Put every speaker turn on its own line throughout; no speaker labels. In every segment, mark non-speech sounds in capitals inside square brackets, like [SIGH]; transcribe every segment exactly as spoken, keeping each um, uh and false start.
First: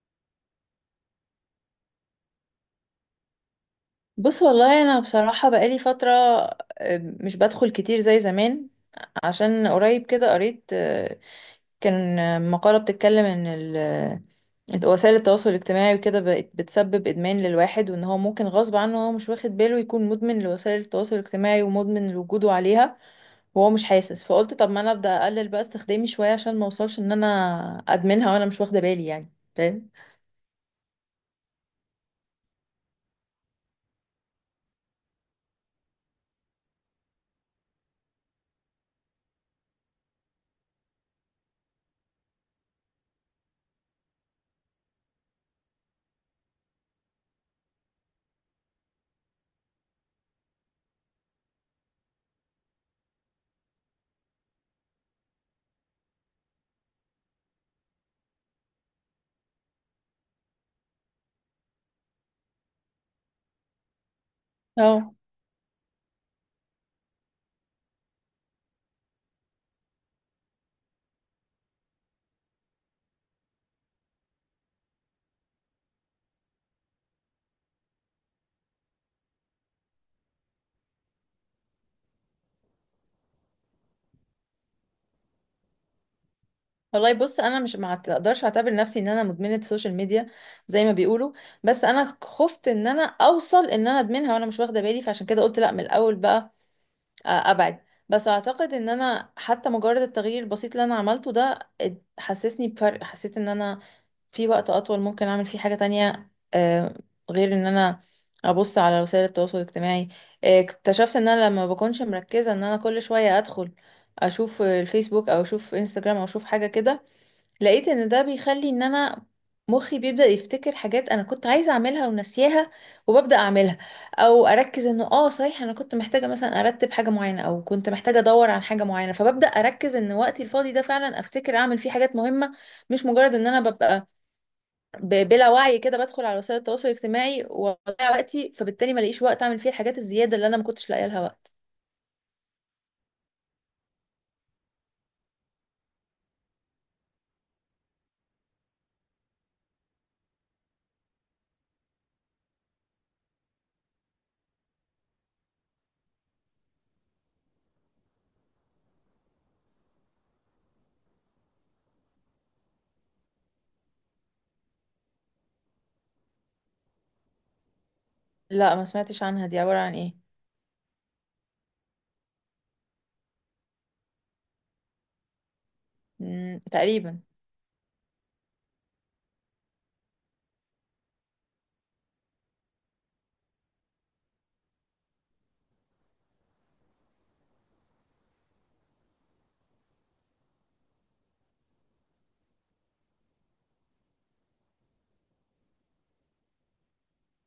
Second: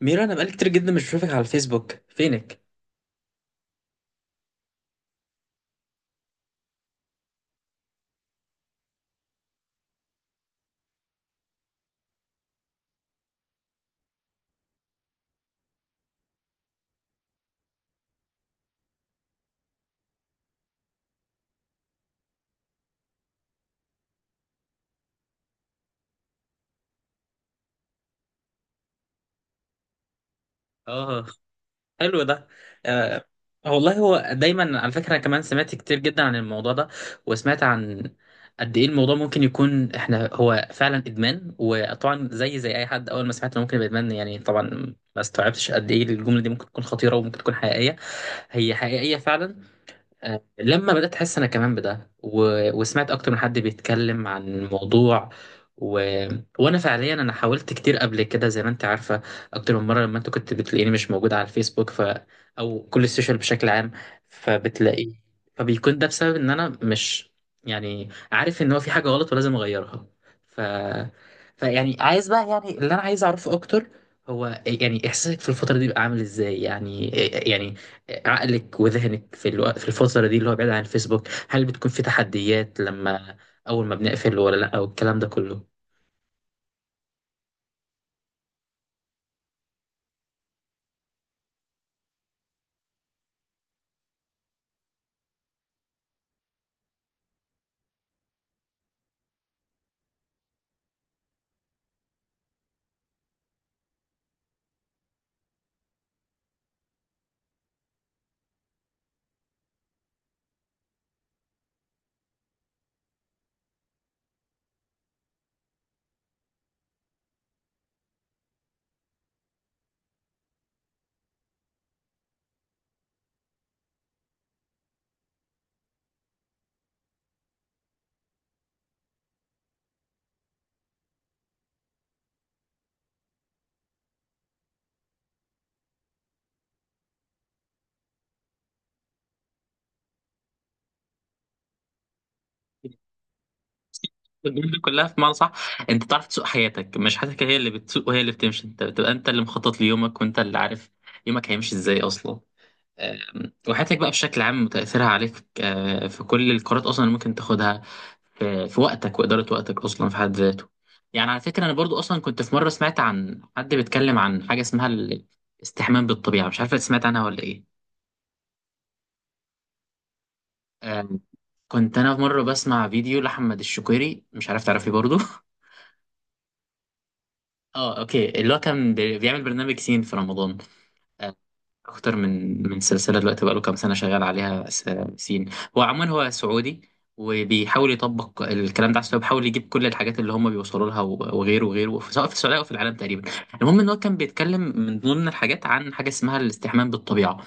ميرو، انا بقالي كتير جدا مش بشوفك على الفيسبوك، فينك؟
بص والله انا بصراحة بقالي فترة. آه، مش بدخل كتير زي زمان عشان قريب كده قريت، آه، كان آه، مقالة بتتكلم ان ال- آه، وسائل التواصل الاجتماعي وكده بقت بتسبب ادمان للواحد، وان هو ممكن غصب عنه هو مش واخد باله يكون مدمن لوسائل التواصل الاجتماعي ومدمن لوجوده عليها وهو مش حاسس. فقلت طب ما انا ابدا اقلل بقى استخدامي شوية عشان ما اوصلش ان انا ادمنها وانا مش واخدة بالي، يعني فاهم.
اه. حلو ده. آه. والله هو دايما على فكره انا كمان سمعت كتير جدا عن الموضوع ده. وسمعت عن قد ايه الموضوع ممكن يكون احنا هو فعلا ادمان. وطبعا زي زي اي حد اول ما سمعت انه ممكن يبقى ادمان يعني طبعا ما استوعبتش قد ايه الجمله دي ممكن تكون خطيره وممكن تكون حقيقيه. هي حقيقيه فعلا. آه، لما بدأت أحس أنا كمان بده و... وسمعت أكتر من حد بيتكلم عن الموضوع و... وأنا فعليا أنا حاولت كتير قبل كده زي ما أنت عارفة، أكتر من مرة لما أنت كنت بتلاقيني مش موجود على الفيسبوك، ف... أو كل السوشيال بشكل عام فبتلاقي.
اه،
فبيكون ده بسبب إن أنا مش يعني عارف إن هو في حاجة غلط ولازم أغيرها. ف... فيعني عايز بقى، يعني اللي أنا عايز أعرفه أكتر هو يعني إحساسك في الفترة دي بقى عامل إزاي، يعني إيه، يعني عقلك وذهنك في الوقت في الفترة دي اللي هو بعيد عن الفيسبوك، هل بتكون في تحديات لما أول ما بنقفل ولا لأ والكلام ده كله؟
والله بص انا مش ما اقدرش اعتبر نفسي ان انا مدمنه سوشيال ميديا زي ما بيقولوا، بس انا خفت ان انا اوصل ان انا ادمنها وانا مش واخده بالي، فعشان كده قلت لا من الاول بقى آه، ابعد. بس اعتقد ان انا حتى مجرد التغيير البسيط اللي انا عملته ده اد- حسسني بفرق. حسيت ان انا في وقت اطول ممكن اعمل فيه حاجه تانية آه، غير ان انا ابص على وسائل التواصل الاجتماعي. آه، اكتشفت ان انا لما بكونش مركزه ان انا كل شويه ادخل اشوف الفيسبوك او اشوف انستجرام او اشوف حاجه كده، لقيت ان ده بيخلي ان انا مخي بيبدأ يفتكر حاجات انا كنت عايزة اعملها ونسيها، وببدأ اعملها. او اركز انه اه صحيح انا كنت محتاجة مثلا ارتب حاجة معينة، او كنت محتاجة ادور عن حاجة معينة، فببدأ اركز ان وقتي الفاضي ده فعلا افتكر اعمل فيه حاجات مهمة، مش مجرد ان انا ببقى ب- بلا وعي كده بدخل على وسائل التواصل الاجتماعي واضيع وقتي، فبالتالي ما لاقيش وقت اعمل فيه الحاجات الزيادة اللي انا ما كنتش لاقيه لها وقت.
الجملة دي كلها في معنى صح. انت تعرف تسوق حياتك، مش حياتك هي اللي بتسوق وهي اللي بتمشي. انت بتبقى انت اللي مخطط ليومك وانت اللي عارف يومك هيمشي ازاي اصلا. أم، وحياتك بقى بشكل عام وتأثيرها عليك، أه، في كل القرارات اصلا اللي ممكن تاخدها في في وقتك وإدارة وقتك أصلا في حد ذاته. يعني على فكرة أنا برضو أصلا كنت في مرة سمعت عن حد بيتكلم عن حاجة اسمها الاستحمام بالطبيعة، مش عارف سمعت عنها ولا إيه.
لا ما سمعتش عنها، دي عبارة عن ايه؟
آم، كنت أنا في مرة بسمع فيديو لأحمد الشقيري، مش عارف تعرفيه برضو. [LAUGHS]
مم، تقريبا.
اه، اوكي، اللي هو كان بي- بيعمل برنامج سين في رمضان. آه، اكتر من من سلسله دلوقتي بقاله كام سنه شغال عليها. س- سين. هو عموما هو سعودي، وبيحاول يطبق الكلام ده على السعوديه، بيحاول يجيب كل الحاجات اللي هم بيوصلوا لها و- وغيره وغيره، ف- سواء في السعوديه او في العالم تقريبا. المهم ان هو كان بيتكلم من ضمن الحاجات عن حاجه اسمها الاستحمام بالطبيعه.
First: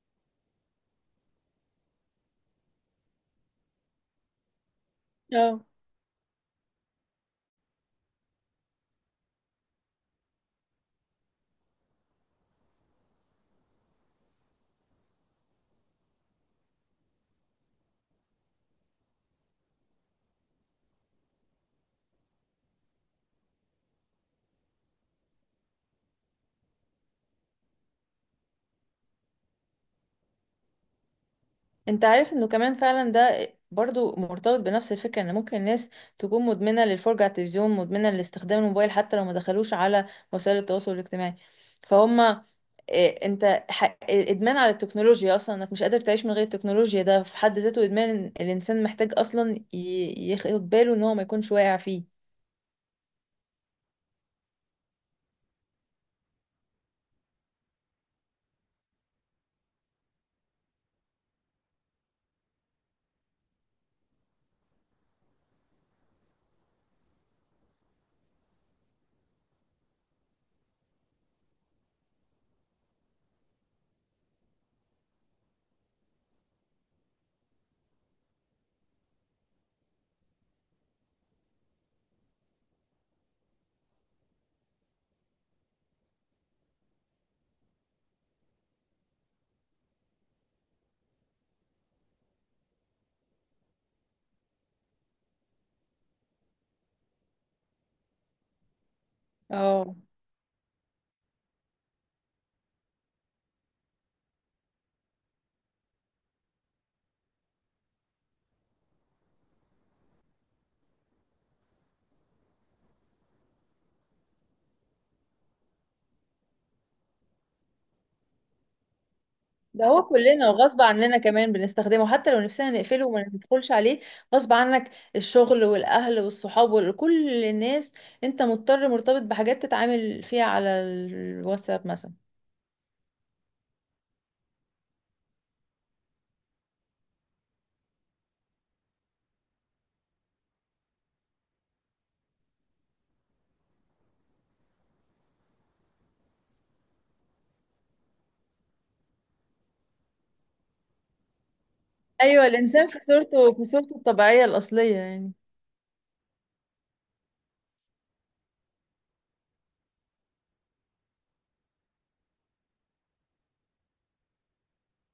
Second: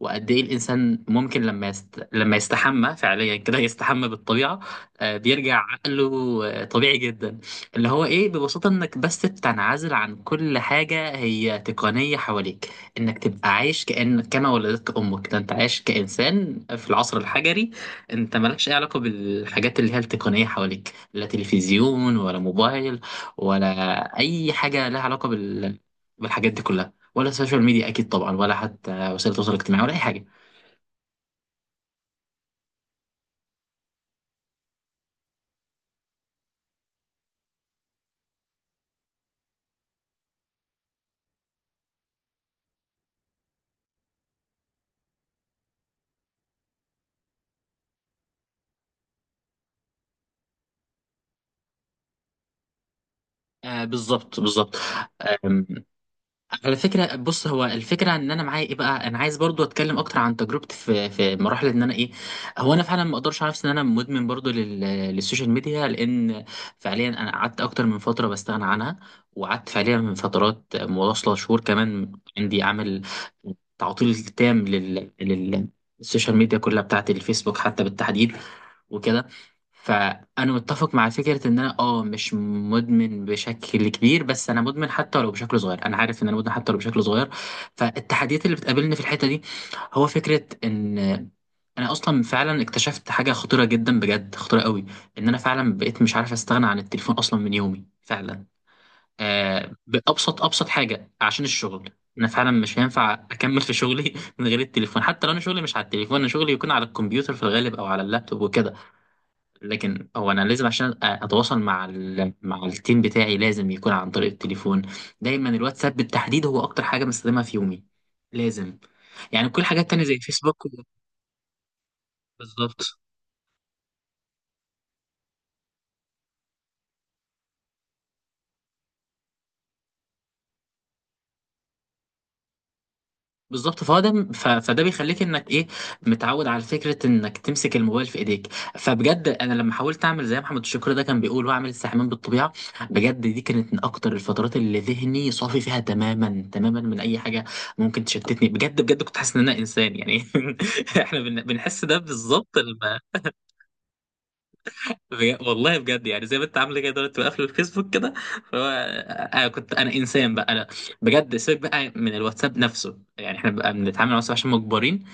وقد ايه الانسان ممكن لما يست... لما يستحمى فعليا كده يستحمى بالطبيعه. آه،
اه،
بيرجع عقله آه، طبيعي جدا. اللي هو ايه ببساطه، انك بس تنعزل عن كل حاجه هي تقنيه حواليك. انك تبقى عايش كأن كما ولدتك امك. ده انت عايش كانسان في العصر الحجري. انت مالكش اي علاقه بالحاجات اللي هي التقنيه حواليك، لا تلفزيون ولا موبايل ولا اي حاجه لها علاقه بال... بالحاجات دي كلها، ولا سوشيال ميديا اكيد طبعا، ولا حتى وسائل التواصل الاجتماعي ولا اي حاجه.
انت عارف انه كمان فعلا ده برضو مرتبط بنفس الفكرة ان ممكن الناس تكون مدمنة للفرجة على التلفزيون، مدمنة لاستخدام الموبايل حتى لو ما دخلوش على وسائل التواصل الاجتماعي. فهم اه، انت ح- ادمان على التكنولوجيا اصلا، انك مش قادر تعيش من غير التكنولوجيا ده في حد ذاته ادمان. الانسان محتاج اصلا ي- ياخد باله ان هو ما يكونش واقع فيه.
آه بالظبط بالظبط. آم، على فكره بص، هو الفكره ان انا معايا ايه بقى. انا عايز برضو اتكلم اكتر عن تجربتي في في مراحل ان انا ايه. هو انا فعلا ما اقدرش على نفسي ان انا مدمن برضو لل- للسوشيال ميديا، لان فعليا انا قعدت اكتر من فتره بستغنى عنها، وقعدت فعليا من فترات متواصله شهور كمان عندي عامل تعطيل تام لل لل السوشيال ميديا كلها بتاعت الفيسبوك حتى بالتحديد وكده. فانا متفق مع فكره ان انا اه مش مدمن بشكل كبير، بس انا مدمن حتى ولو بشكل صغير. انا عارف ان انا مدمن حتى ولو بشكل صغير. فالتحديات اللي بتقابلني في الحته دي هو فكره ان انا اصلا فعلا اكتشفت حاجه خطيره جدا، بجد خطيره قوي. ان انا فعلا بقيت مش عارف استغنى عن التليفون اصلا من يومي فعلا. آه،
اه،
بابسط ابسط حاجه عشان الشغل. انا فعلا مش هينفع اكمل في شغلي [LAUGHS] من غير التليفون. حتى لو انا شغلي مش على التليفون، انا شغلي يكون على الكمبيوتر في الغالب او على اللابتوب وكده، لكن هو انا لازم عشان أ- اتواصل مع ال... مع التيم بتاعي لازم يكون عن طريق التليفون. دايما الواتساب بالتحديد هو اكتر حاجه بستخدمها في يومي لازم. يعني كل الحاجات
ده هو
التانية زي
كلنا
الفيسبوك.
وغصب عننا كمان بنستخدمه حتى لو نفسنا
بالظبط
نقفله وما ندخلش عليه. غصب عنك الشغل والأهل والصحاب وكل الناس، انت مضطر مرتبط بحاجات تتعامل فيها على الواتساب مثلا.
بالظبط. فهو ده، ف... فده بيخليك انك ايه، متعود على فكره انك تمسك الموبايل في ايديك. فبجد انا لما حاولت اعمل زي محمد الشكر ده كان بيقول واعمل استحمام بالطبيعه، بجد دي كانت من اكتر الفترات اللي ذهني صافي فيها تماما تماما من اي حاجه ممكن تشتتني. بجد بجد كنت حاسس ان انا انسان يعني. [LAUGHS] احنا بن... بنحس ده
ايوه،
بالظبط
الانسان
لما
في صورته في صورته الطبيعيه الاصليه يعني.
بج... والله بجد يعني زي ما انت عامله كده دلوقتي بقفل الفيسبوك كده. فهو انا كنت انا انسان بقى انا. بجد سيبك بقى من الواتساب نفسه، يعني احنا بقى بنتعامل مع الواتساب عشان مجبرين،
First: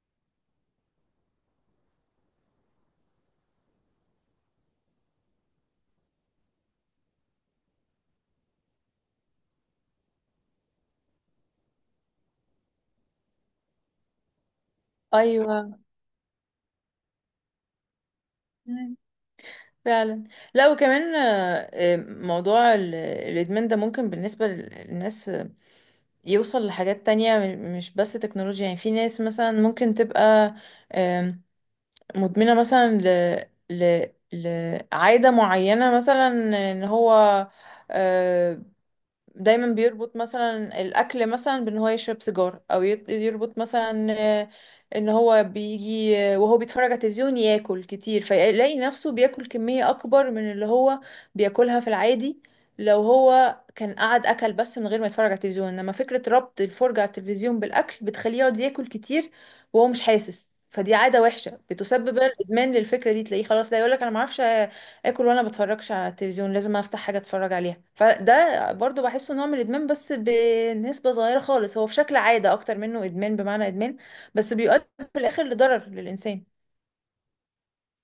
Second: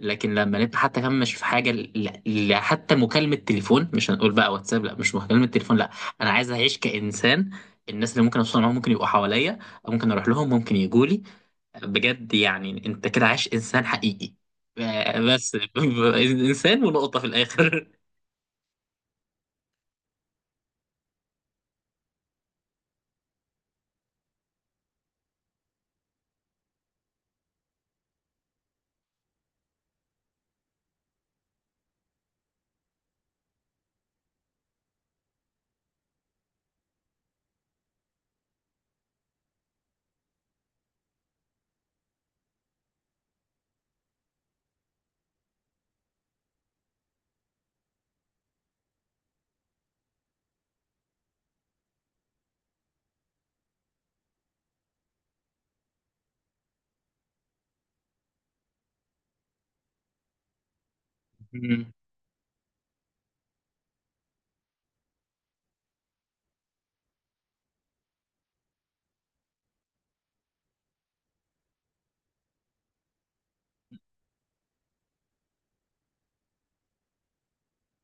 لكن لما نبقى حتى كمان مش في حاجه ل... ل... حتى مكالمه تليفون. مش هنقول بقى واتساب، لا. مش مكالمه تليفون، لا. انا عايز اعيش كانسان. الناس اللي ممكن اوصل معاهم ممكن يبقوا حواليا، أو ممكن اروح لهم ممكن يجوا لي. بجد يعني انت كده عايش انسان حقيقي. آه، بس. [LAUGHS]
ايوه.
انسان ونقطه في الاخر.
مم. فعلا. لا وكمان، آه، آه، موضوع ال- الادمان ده ممكن بالنسبه للناس آه، يوصل لحاجات تانية، م- مش بس تكنولوجيا. يعني في ناس مثلا ممكن تبقى مدمنة مثلا ل... ل... لعادة معينة مثلا، ان هو آه، دايما بيربط مثلا الاكل مثلا بان هو يشرب سيجار، او يت- يربط مثلا آه، ان هو بيجي آه، وهو بيتفرج على التلفزيون ياكل كتير، فيلاقي نفسه بياكل كمية اكبر من اللي هو بياكلها في العادي. لو هو كان قعد اكل بس من غير ما يتفرج على التلفزيون، انما فكرة ربط الفرجة على التلفزيون بالاكل بتخليه يقعد ياكل كتير وهو مش حاسس. فدي عادة وحشة
مم.
بتسبب بقى الادمان للفكرة دي، تلاقيه خلاص لا يقولك انا ما اعرفش اكل وانا بتفرجش على التلفزيون، لازم افتح حاجه اتفرج عليها. فده برضو بحسه نوع من الادمان بس بنسبه صغيره خالص، هو في شكل عاده اكتر منه ادمان بمعنى ادمان، بس بيؤدي في الاخر لضرر للانسان.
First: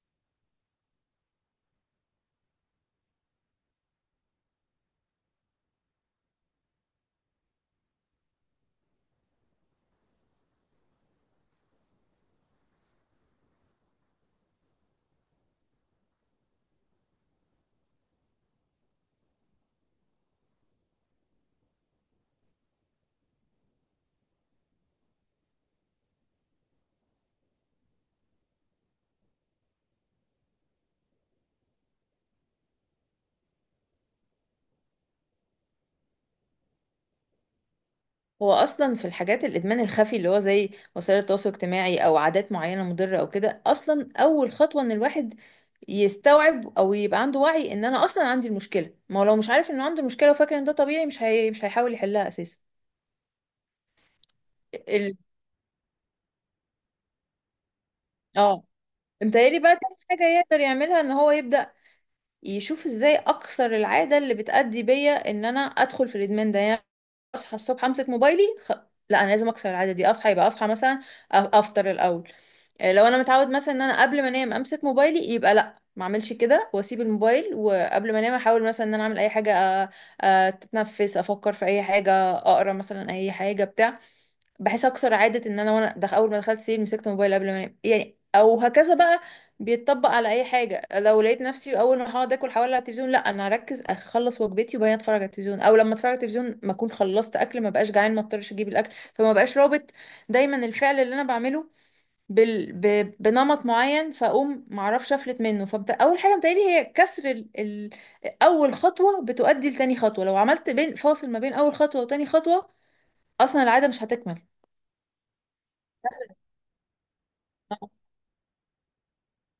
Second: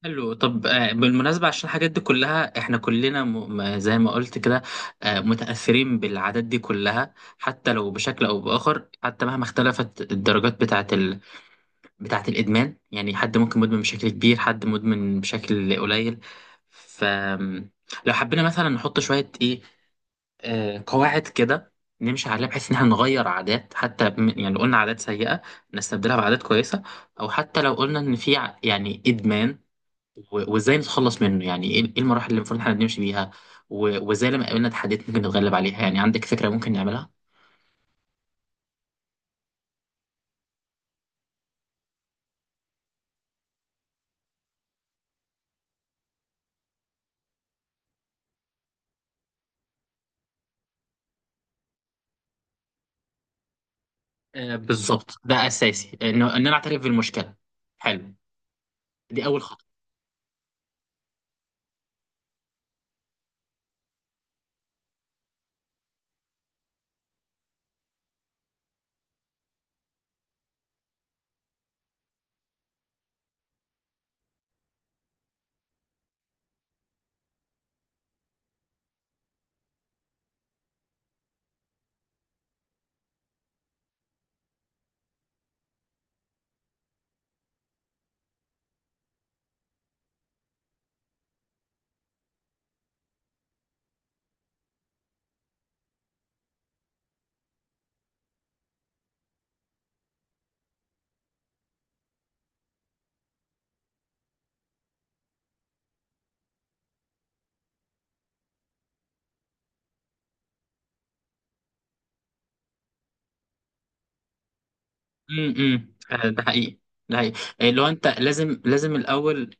حلو، طب آه، بالمناسبة عشان الحاجات دي كلها احنا كلنا م... م- زي ما قلت كده، آه، متأثرين بالعادات دي كلها حتى لو بشكل أو بآخر، حتى مهما اختلفت الدرجات بتاعة بتاعة الإدمان. يعني حد ممكن مدمن بشكل كبير، حد مدمن بشكل قليل. ف لو حبينا مثلا نحط شوية إيه، آه، قواعد كده نمشي عليها بحيث إن احنا نغير عادات، حتى بم- يعني لو قلنا عادات سيئة نستبدلها بعادات كويسة. أو حتى لو قلنا إن في ع- يعني إدمان، و- وإزاي نتخلص منه، يعني إيه إيه المراحل اللي المفروض إحنا نمشي بيها. و- وإزاي لما قابلنا تحديات ممكن نتغلب عليها، يعني عندك فكرة ممكن نعملها؟
هو اصلا في الحاجات الادمان الخفي اللي هو زي وسائل التواصل الاجتماعي او عادات معينه مضره او كده، اصلا اول خطوه ان الواحد يستوعب او يبقى عنده وعي ان انا اصلا عندي المشكله. ما هو لو مش عارف انه عنده مشكله وفاكر ان ده طبيعي، مش هي... مش هيحاول يحلها اساسا.
آه
ال...
بالظبط، ده أساسي إنه إن أنا أعترف بالمشكلة. حلو.
اه،
دي أول
متهيألي
خطوة.
بقى تاني حاجة يقدر يعملها ان هو يبدأ يشوف ازاي اكسر العاده اللي بتأدي بيا ان انا ادخل في الادمان ده. يعني اصحى الصبح امسك موبايلي خ... لا انا لازم اكسر العاده دي. اصحى يبقى اصحى مثلا أ- افطر الاول. آه، لو انا متعود مثلا ان انا قبل ما انام امسك موبايلي، يبقى لا ما اعملش كده واسيب الموبايل، وقبل ما انام احاول مثلا ان انا اعمل اي حاجه أ- أ- اتنفس، افكر في اي حاجه، اقرا مثلا اي حاجه بتاع، بحيث اكسر عاده ان انا وانا دخ... اول ما دخلت سرير مسكت موبايل قبل ما انام يعني. او هكذا بقى بيتطبق على اي حاجه، لو لقيت نفسي اول ما هقعد اكل حوالي على التلفزيون، لا انا هركز اخلص وجبتي وبعدين اتفرج على التلفزيون. او لما اتفرج على التلفزيون ما اكون خلصت اكل، ما بقاش جعان، ما اضطرش اجيب الاكل، فما بقاش رابط دايما الفعل اللي انا بعمله بال... ب... بنمط معين فاقوم ما اعرفش افلت منه. فبت... اول حاجه بتقالي هي كسر ال... ال... اول خطوه بتؤدي لتاني خطوه. لو عملت بين فاصل ما بين اول خطوه وتاني خطوه، اصلا العاده مش هتكمل.
امم امم. آه، ده حقيقي. ده حقيقي إيه، لو انت لازم لازم الاول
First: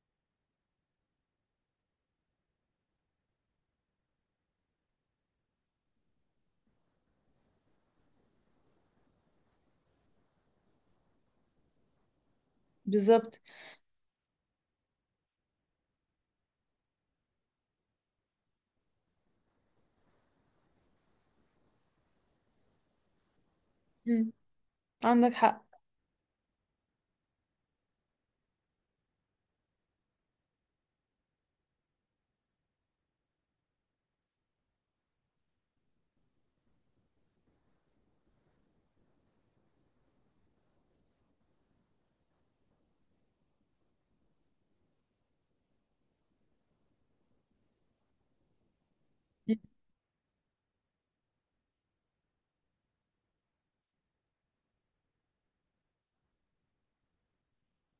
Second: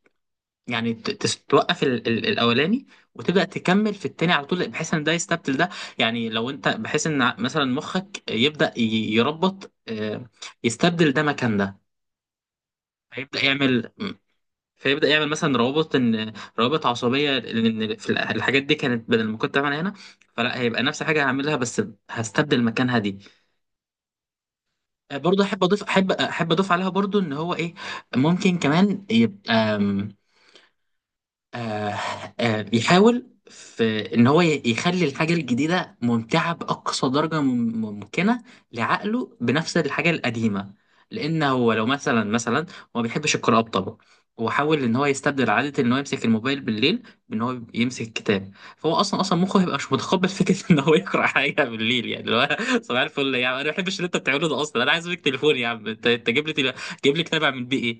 يعني ت- تس- توقف ال- ال- الاولاني وتبدا تكمل في التاني على طول بحيث ان ده يستبدل ده. يعني لو انت بحيث ان ع- مثلا مخك يبدا ي- يربط، آه، يستبدل ده مكان ده. فيبدا
بالظبط.
يعمل مم. فيبدا يعمل مثلا روابط ان روابط عصبيه لان في ال- الحاجات دي كانت بدل ما كنت بعملها هنا، فلا هيبقى نفس حاجه هعملها بس هستبدل مكانها دي.
مم، عندك
برضه احب
حق.
اضيف، احب احب اضيف عليها برضه ان هو ايه، ممكن كمان يبقى آم، آه آه بيحاول في ان هو ي- يخلي الحاجه الجديده ممتعه باقصى درجه مم- ممكنه لعقله بنفس الحاجه القديمه. لان هو لو مثلا مثلا هو ما بيحبش القراءه بطبعه. هو حاول ان هو يستبدل عاده ان هو يمسك الموبايل بالليل بان هو يمسك الكتاب. فهو اصلا اصلا
مم،
مخه هيبقى مش متقبل فكره [LAUGHS] ان هو يقرا حاجه بالليل، يعني اللي هو صباح الفل يا عم انا ما بحبش اللي انت بتعمله ده اصلا. انا عايز منك تليفون يا عم، انت انت جيب لي تل- جيب لي كتاب اعمل بيه ايه.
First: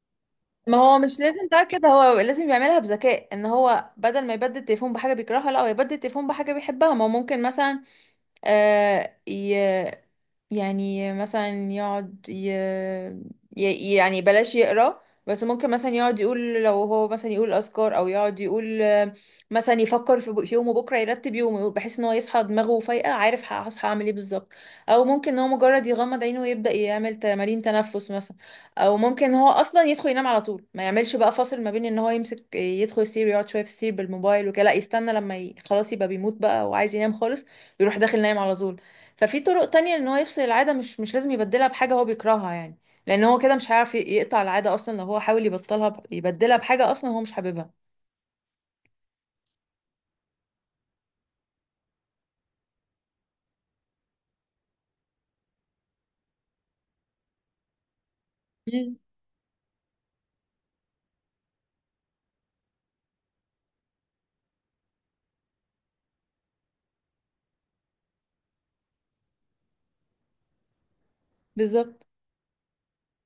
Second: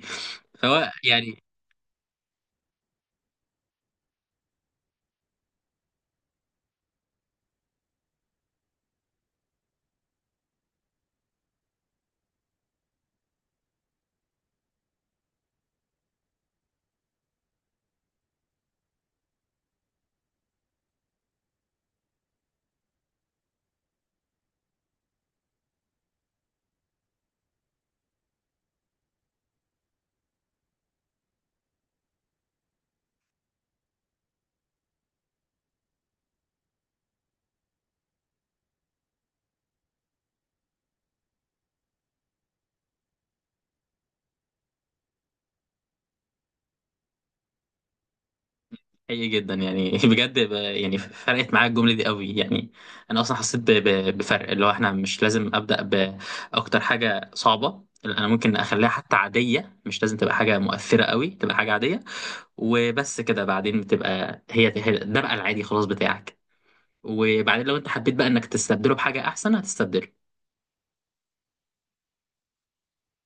ما
فهو
هو مش
يعني.
لازم بقى كده، هو لازم يعملها بذكاء ان هو بدل ما يبدل التليفون بحاجه بيكرهها، لا هو يبدل التليفون بحاجه بيحبها. ما هو ممكن مثلا آه ي... يعني مثلا يقعد ي... ي... يعني بلاش يقرا، بس ممكن مثلا يقعد يقول لو هو مثلا يقول اذكار، او يقعد يقول آه، مثلا يفكر في ب- في يومه بكره، يرتب يومه بحيث ان هو يصحى دماغه فايقه عارف ه- هصحى اعمل ايه بالظبط. او ممكن ان هو مجرد يغمض عينه ويبدا يعمل تمارين تنفس مثلا. او ممكن إن هو اصلا يدخل ينام على طول، ما يعملش بقى فاصل ما بين ان هو يمسك يدخل يسير يقعد شويه في السرير بالموبايل وكده، لا يستنى لما ي... خلاص يبقى بيموت بقى وعايز ينام خالص يروح داخل نايم على طول. ففي طرق تانية ان هو يفصل العادة، مش مش لازم يبدلها بحاجة هو بيكرهها يعني، لان هو كده مش هيعرف ي- يقطع العادة اصلا. لو هو حاول يبطلها ب... يبدلها بحاجة اصلا هو مش حاببها.
حقيقي جدا يعني. [LAUGHS] بجد ب- يعني فرقت معايا الجمله دي قوي يعني. انا اصلا حسيت ب- ب- بفرق، اللي هو احنا مش لازم ابدا باكتر حاجه صعبه. لأ، انا ممكن اخليها
امم،
حتى عاديه، مش لازم تبقى حاجه مؤثره قوي، تبقى حاجه عاديه. وبس كده بعدين بتبقى هي هي- ده بقى العادي خلاص بتاعك. وبعدين لو انت حبيت بقى انك تستبدله بحاجه احسن هتستبدله.
بالظبط.